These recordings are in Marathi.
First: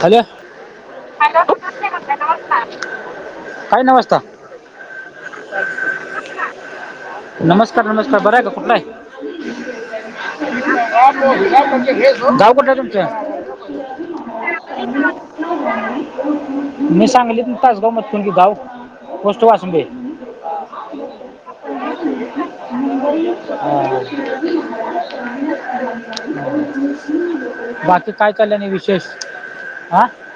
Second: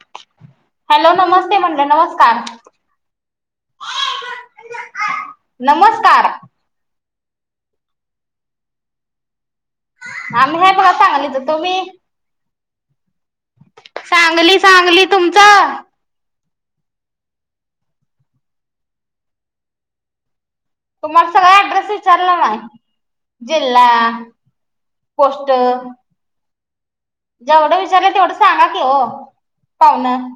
हॅलो! हॅलो नमस्ते म्हणलं नमस्कार [unintelligible] नमस्कार! नमस्कार नमस्कार! बरं आहे का? कुठं आहे? आम्ही हाय बघा सांगलीच. तुम्ही? गाव कुठंल तुमचं? सांगली [inaudible] सांगली तुमचं मी सांगलीतून तासगांव [unintelligible] पोस्ट वासुंदे. तुम्हाला सगळा ऍड्रेस विचारला नाही जिल्हा पोस्ट [inaudible] [inaudible] जेवढं विचारलं, तेवढं सांगा की हो हा पाहुण!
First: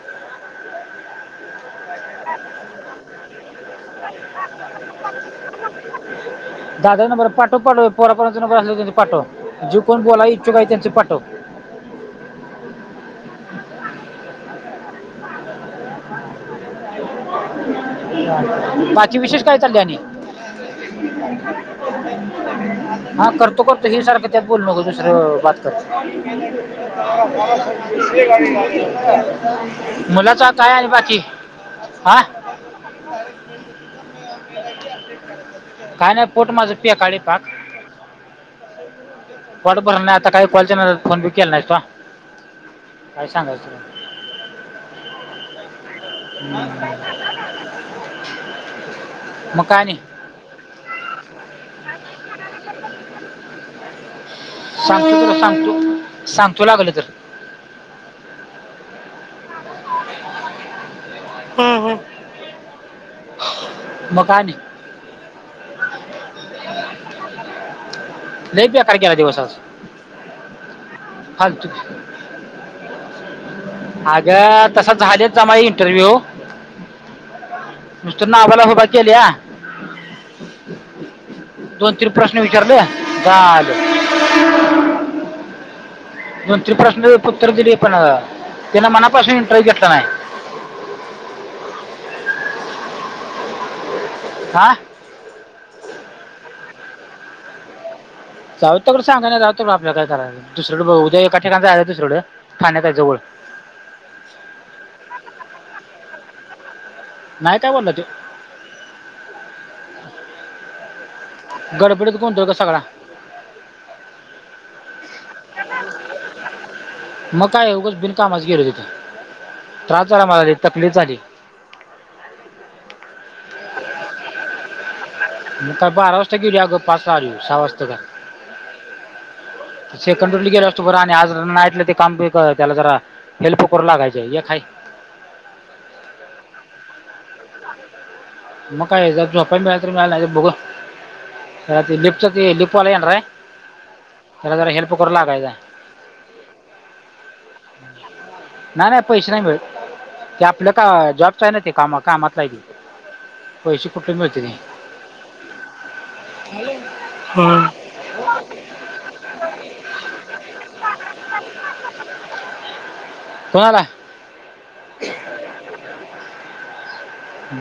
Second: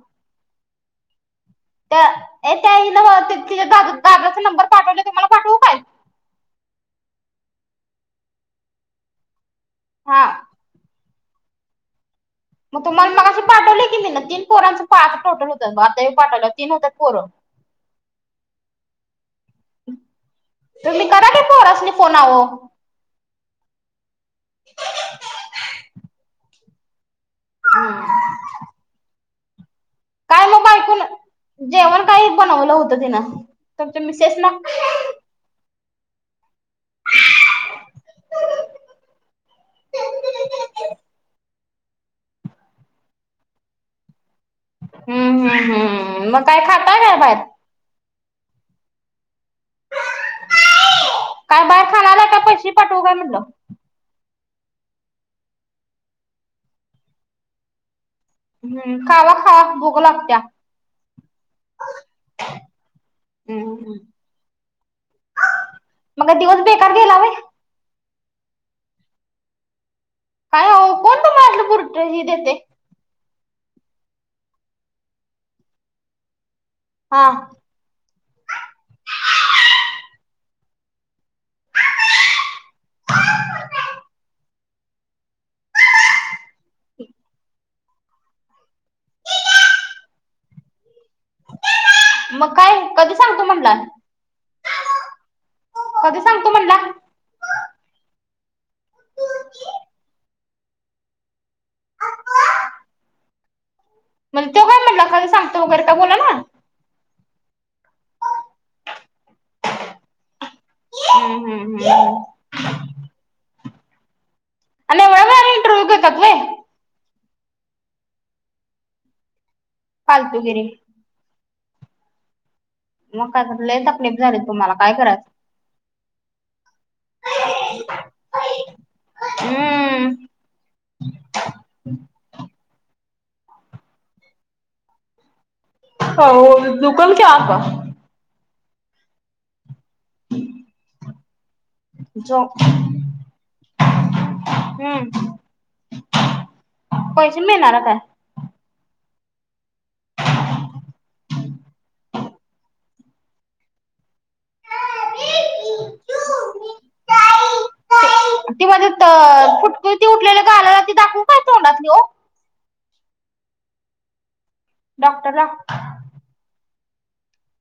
[unintelligible] तिच्या गाग दादाचा नंबर पाठवल तुम्हाला पाठवू काय? दादाचा नंबर पाठव, पण पोरा पोरांचं नंबर असल तरी पाठव, जे कोण हा बोलाय इच्छुक हाय त्यांचं पाठव. मग तुम्हाला मगाशी पाठवले की, मीन तीन पोरांचं पा टोटल होतं. आता पाठवलं तीन होतं पोरं. बाकी विशेष काय चाललंय आणि? [inaudible] तुम्ही करा की पोरासनी फोन अहो हा करतो- करतो. हे सारखं त्यात बोल नको. दुसरं, बाद करतील. [inaudible] काय मग बायकोनं, जेवण हा काय बनवलं होतं तिनं? तुमच्या मिसेसनं. काय नाही पोट माझं पेकाळलय पाक. पोट भरलं नाही. आता काय कॉलच्या नादात फोन बि केला नाहीस त्वा. काय सांगायचय? हम्, हम्, हम्. मग काय आणि? काय बाहेर खाणाराय का? पैसे पाठवू काय म्हणलं. सांगतो तुला, सांगतो. सांगतो लागलं तर. हम्म. खावा- खावा, भुक लागत्या. हम्म. [unintelligible] मग काय, दिवस बेकार गेला व्हय? लई बेकार गेला दिवस आज. फालतू. दही देते. त्या, तसा झाल्यात जमाय इंटरव्यू. हा. नुस्त नावाला हूभा केल्या. दोन- तीन प्रश्न विचारलं. झालं. दोन तरी प्रश्न उत्तर दिली पण, तेनं मनापासून इंटरव्हू घेतला नाही. मग काय? कधी सांगतो म्हणलाय? आ. कधी सांगतो म्हणला? जाऊ तर सांगा ना रावत आपल्या काय करायचंय. दुसरीकडे बघू उद्या. एका ठिकाण जायचा दुसरीकड. ठाण्याताय जवळ. म्हण तो काय म्हणला? काय सांगतो वगैरे का बोला ना. नाही काय बोलला तो? हम्. गडबडीत गोंधळ ग सगळा. आणि एवढा वेळ इंटरव्यू घेतात व्हय? मग काय, उगंच बिनकामाच गेलो तिथं. त्रास झाला मला, लय फालतूगिरी तकलीफ झाली. मग काय तर, लई तकलीफ झाली तुम्हांला. काय करायचं? मग काय, बारा वाजता गेली आगं. पाच [unintelligible] सहा वाजता का? हम्म. सेकंडवरली गेल असतो बर. आणि आज नाईटलं ते काम. त्याला जरा, हेल्प करू लागायचय. एक हाय. हो. दुकल की आता. मग काय, जा झोपाय मिळाल मिळालं नाही तर बघू. लीपच जो ते लीपवालं येणारय. त्याला जरा हेल्प करू हम्म लागायचाय. पैसे मिळणारय का? नाही- नाही पैसे नाही मीळत. ते आपलं का, जॉब काय नाही ते कामा - कामाचाय ती. पैसे कुठलं मिळतेती. [inaudible] हॅलो, हा. ती माझ्यात अ, फुटकुली ती उठलेली गालाला ती दाखवून काय तोंडातली ओ? कुणाला. डॉक्टर ला.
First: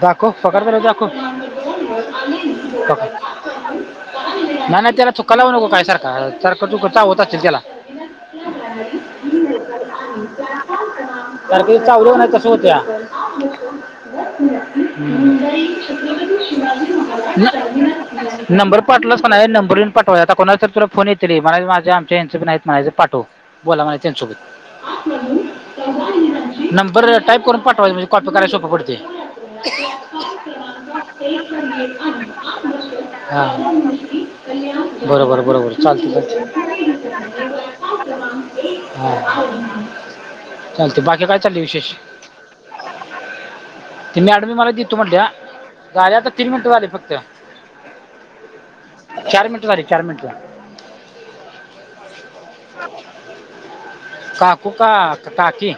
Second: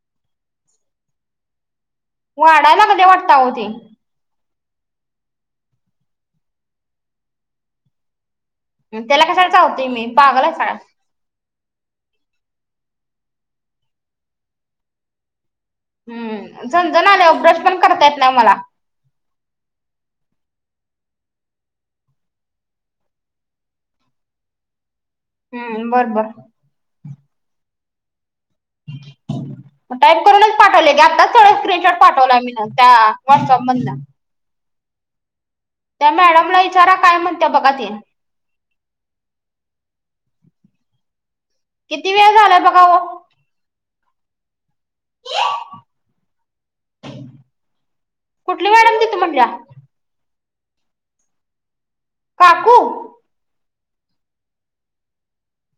दाखव. पगार झाल्यावर दाखव. वाडाय लागल्या वाटतयं आओ ते. नाही-नाही त्याला चुका लावू नको काय, सारख, सारख चुक चावत अशिल त्याला. त्याला कशाला चावते मी पागल आहे साळा सारख चावलं कणी तस होत्या. [unintelligible] हम्म. हम्म, झणजण नालय ओ, ब्रश पण करता येत नाही मला. पाठलं नाय नंबर येऊन पाठव, आता कोणाच तुला फोन येतेली, म्हणाय माझे आमच्या यांचचे पण आहेत. म्हणायच पाठव. बोला म्हणायच त्यांच्या सोबत. हम्म, बर-बर नंबर टाईप करून पटवायचं, म्हजे कॉपी कराय सोपे पडते. टाईप करूनच पाठवले की आत्ताच तेवढा स्क्रीनशॉट पाठवला मी त्या हा. व्हॉट्सअप मधन बरोबर-बरोबर. त्या मॅडमला विचारा, काय म्हणत्या बघा ती. हा, चालते बाकी काय चालल विशेष. किती वेळ झालाय बघा ओ. ते मॅडम मला दित तो म्हणल्या झाली आता तीन मिनिटं झाली फक्त, कुठली मॅडम तिथं म्हटल्या चार मिनटं झाली. चार मिनटन काकू काकू का, काकी.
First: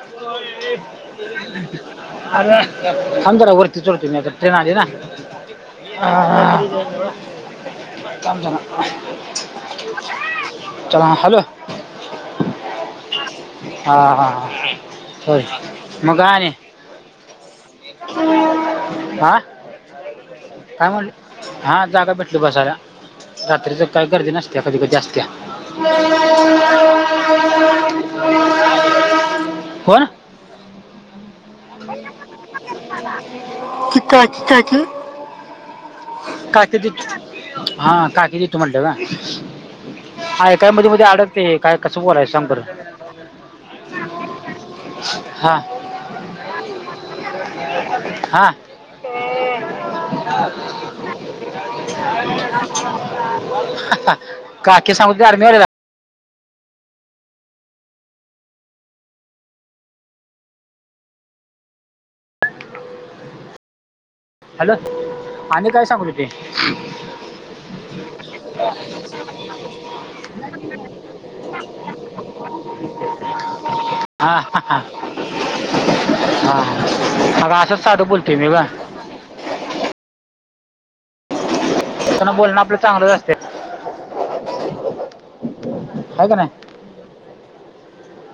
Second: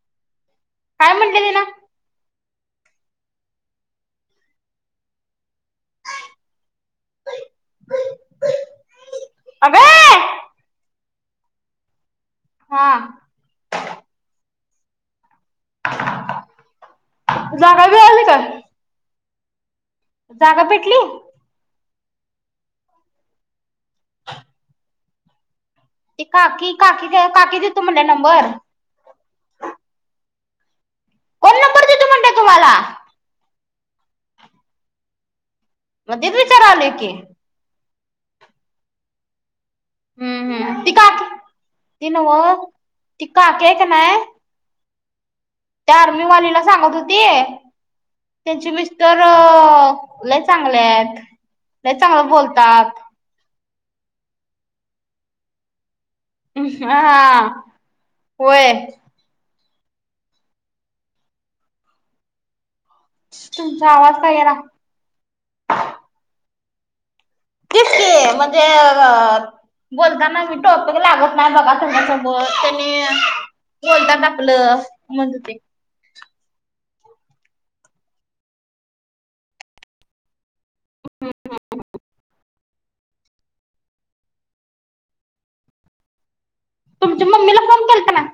काय म्हटले तिनं थांब जरा वरती चोडतो मी, आता ट्रेन आली आहे ना. आ-आ, थांब जरा. अबे चला, हॅलो. हा. हा-हा-हा होय, मग काय आणि? जागा भेट आ, जागा काय भेटली म्हणली? हा जागा भेटल बसाला. रात्रीच काही गरदी नसत्या. कधी-कधी असत्या. ते काकी-काकी, काकी ग देतो म्हणल्या नंबर. कोण? कोण [inaudible] नंबर देतो म्हणल्या तुम्हाला की काय के, मग तेच काकेत विचारालोय की देतो. हा, काकी देतो म्हला, ना. हम्म हाय काय हम्म ती मध्ये-मध्ये काकी अडकते, काय कसं ती बोलायाचं सांग बरं? नव्ह ती काकी आहे का नाही हा. त्या आर्मी वालीला सांगत [inaudible] त्यांची मिस्टर, लई चांगले आहेत. लई चांगले बोलतात. काकी सांगत होती आर्मी वालेला? हा, होय. तुमचा आवाज. का येईना? हॅलो, आणि काय सांगू होती. तेच की, म्हणजे व अ बोलताना मी टॉपिक लागत नाही बघा [unintelligible] म त्याने बोलतात आपलं म्हणत होती. हा, अग असशच साधू बोलते मी ग. ह [inaudible] ह ह ह [inaudible] त्यांना बोलणं आपलं चांगलंच असते आहे का नाही. तुमच्या मम्मीला फोन केलत ना.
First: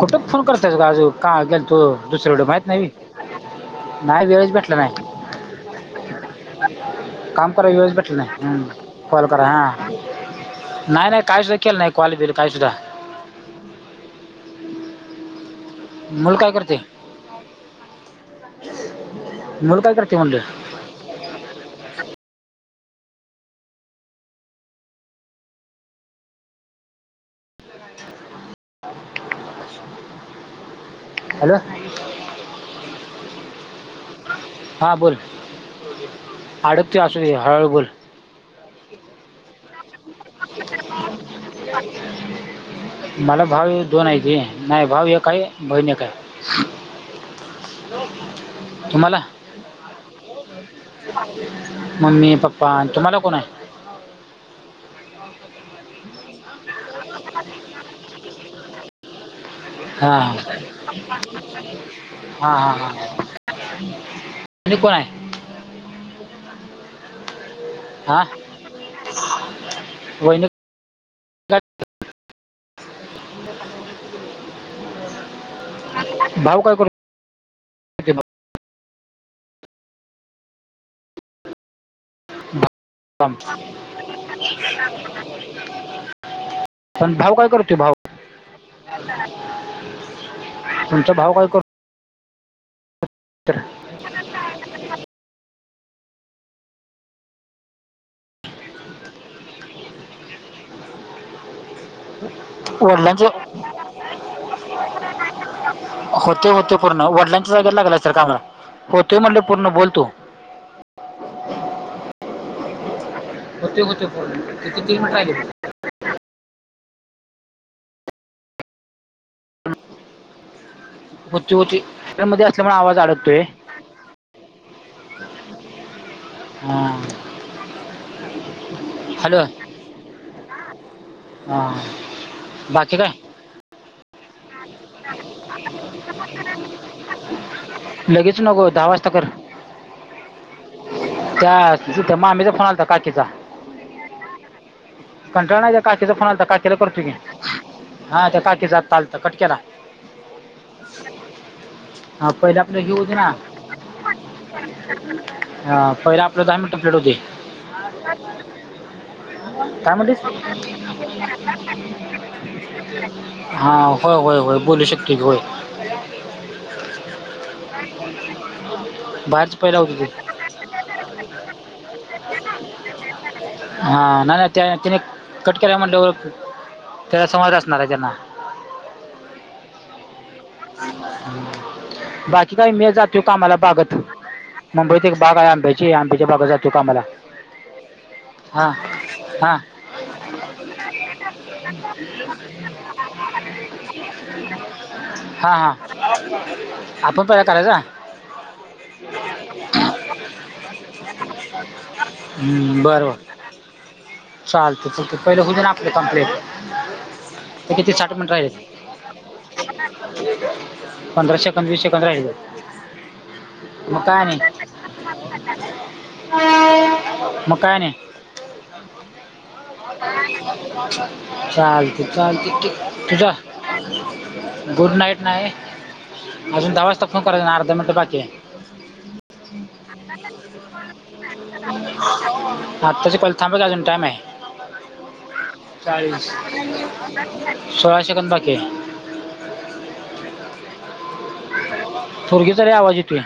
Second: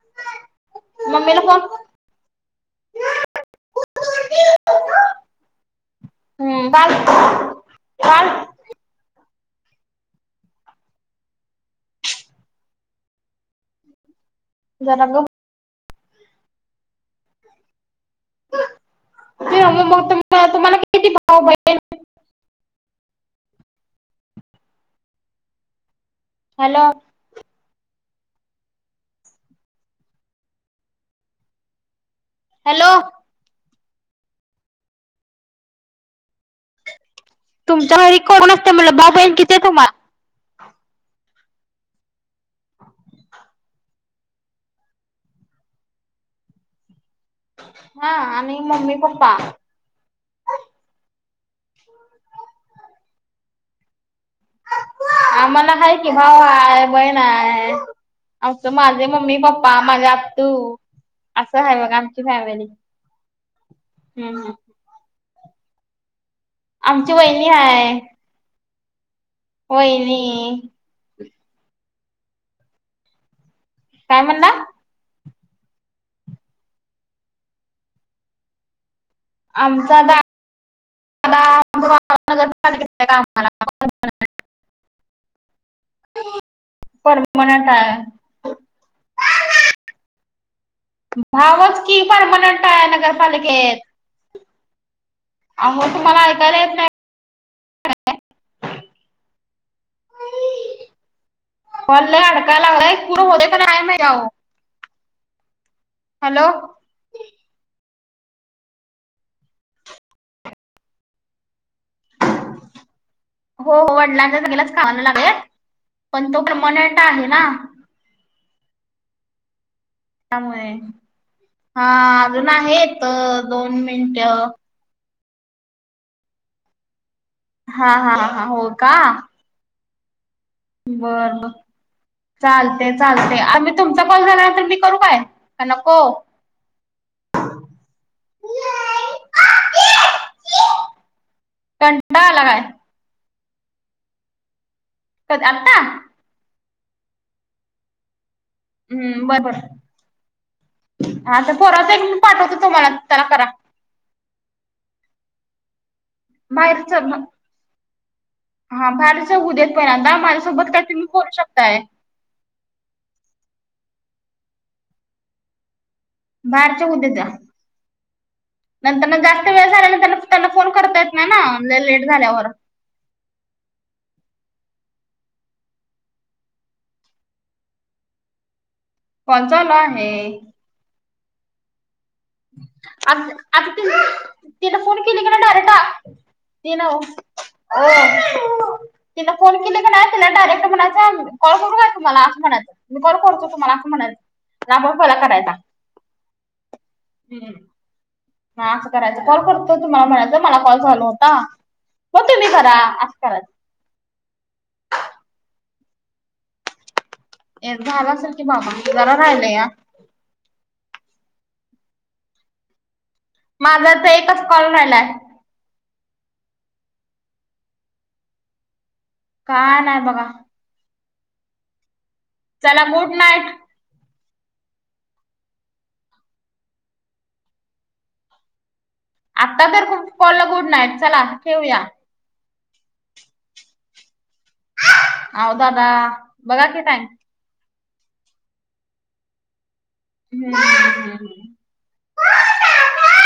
कुठं फोन करताय का आज मम्मीला का गे फोन तू दुसरेकडे माहित नाही होय. नाही वेळच भेटलं नाही. हम्म, बा''--'' काम करा येच भेटलं नाही कॉल करा हा, नाही नाही काही सुद्धा केलं नाही क्वालि बिल काय सुद्धा. जरा ग. मुल काय करते की मुल काय मग करते म्हंडल. तुम्हाला किती भाऊ बहीण. हॅलो, हॅलो, हॅलो, ''हां'' बोल अडकते असूदे हा, तुमचं लय [inaudible] वरी कोण असते म्हला किती तुम्हा [inaudible] मला भाऊ दोन आहे नाही भाऊ एक आहे बहीण एक आहे. हॅलो, हा आणि मम्मी तुम्हाला. पप्पा मम्मी पप्पा तुम्हाला कोण आहे. आम्हाला आहे कि, भाऊ आहे बहीण आहे. असं माझे मम्मी पप्पा. प्पा माझा हां अतू असं आहे बघ आमची फॅमिली. हम्म आणि कोण आहे. आमची वहिणी हाय. ''आं'' वहिनी. काय- काय म्हणला. भाऊ काय करू''--'' आमचा दादा. आ कर काम का [inaudible] परमानंट आहे. आमचा दादा. भावच की, परमानंट आहे करतो तर नगरपालिकेत. अहो तुम्हाला ऐकायला येत नाही काय. फोन लई अडका लागलंय एक वडिलांचे पूरं होते पण आहे ओ. होते होते. पूर्ण वडिलांच्या जागेला लागलाय असल कामाला होतय म्हणल पूर्ण बोल तु. हो होते हो, होते वडलाच्या पूर्ण जागेलाच किती तीन कामाला मिनिट लागलाय राहिले पण तो परमनंट आहे ना. हा त्यामुळे हा मध्ये अजून असल्यामुळे आहेत दोन मिनिटं- हा. हा हा हा हो का हॅलो बरं बर हां चालतय बाकी काय चालतय आम्ही तुमचा कॉल झालं नंतर मी, करू काय का नको [inaudible] लगेच नको दहा वाजता कर. त्या त्या कंटाळा आला मामीचा काय फोन आलता. काकीचा, कधी कंटाळ नाही आत्ता त्या काकीचा फोन आलता काकीचा. तीला करतो की, हा त्या काकीचा आता आलता हम्म कट बर बर केला. हा तर पोराचं एक मी हा पहिल पाठवते आपलं तुम्हाला हे होउदे त्याला ना. करा ह पहिलं आपल दहा मिनटं बाहेरच फ्लेट होउदे. हा बाहेरच होऊ देत काय पहिल्यांदा म्हटलीस? माझ्यासोबत काय तुम्ही करू शकताय हा होय होय होय बोलू शकतोय की होय. बाहेरच्या उद्या दया. [inaudible] नंतर जास्त बाहेरचं वेळ पहिला होते झाल्यानंतर ते त्यांना फोन करता येत नाही लई लेट झाल्यावर. हा नाही नाही त्यानी कट केला म्हंटल्यावर. त्या समज असणार आहे त्यांना. काॅल चालु आहे. ह [inaudible] बाकी काय मी आज जातोय कामाला आता ती बागत तिला फोन मुंबईत एक केली की बाग नाही आहे आंब्याची डायरेक्ट आंब्याच्या बागात जातोय ती कामाला. ओ हां तीन हां फोन केली कणी [inaudible] त डायरेक्ट म्हणायच कॉल करू का तुम्हाला असं म्हणायचं मी कॉल करतो तुम्हाला असं म्हणायच. ना बा फला करायचा हां [inaudible] हां आपण तुया करायचा. ह असं करायचं कॉल करतो तुम्हाला म्हणायचं मला कॉल चालु होता. मग तुम्ही करा हम्म बरोबर. असं करायचं. चालते ल पहिले होऊदे ना आपले कंप्लेट. एक झालं असेल की बाबा जरा राहिलंया. पंधरा सेकंद वीस सेकंद राहिले. माझा मग तर काय आणि एकच कॉल राहिलाय मग काय आणि. काय नाही बघा. चालतंय चालतंय चला गुड ठेऊ का? नाईट. गुड नाईट नाय. अजून दहा वाजता फोन करायचं अर्धा मिनटं बाकी हाय. आत्ता तर खूप कॉल गुड नाईट चला ठेवूया. आताच कॉल थांबू अजून टायम आहे. अहो दादा चाळीस बघा की टाइम सोळासेकंद बाकीे ह्यात. हम्म पोरगीचा लई आवाज येतोय.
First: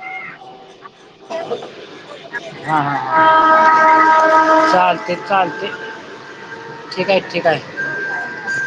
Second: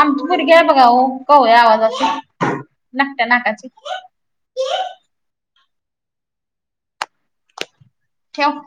आमची पोरगी आहे बघा हो, कोवळ्या आवाजाची नकट्या नाकाची. चालतंय. चालतय ठीक आहे, ठीक आहे. ठेव.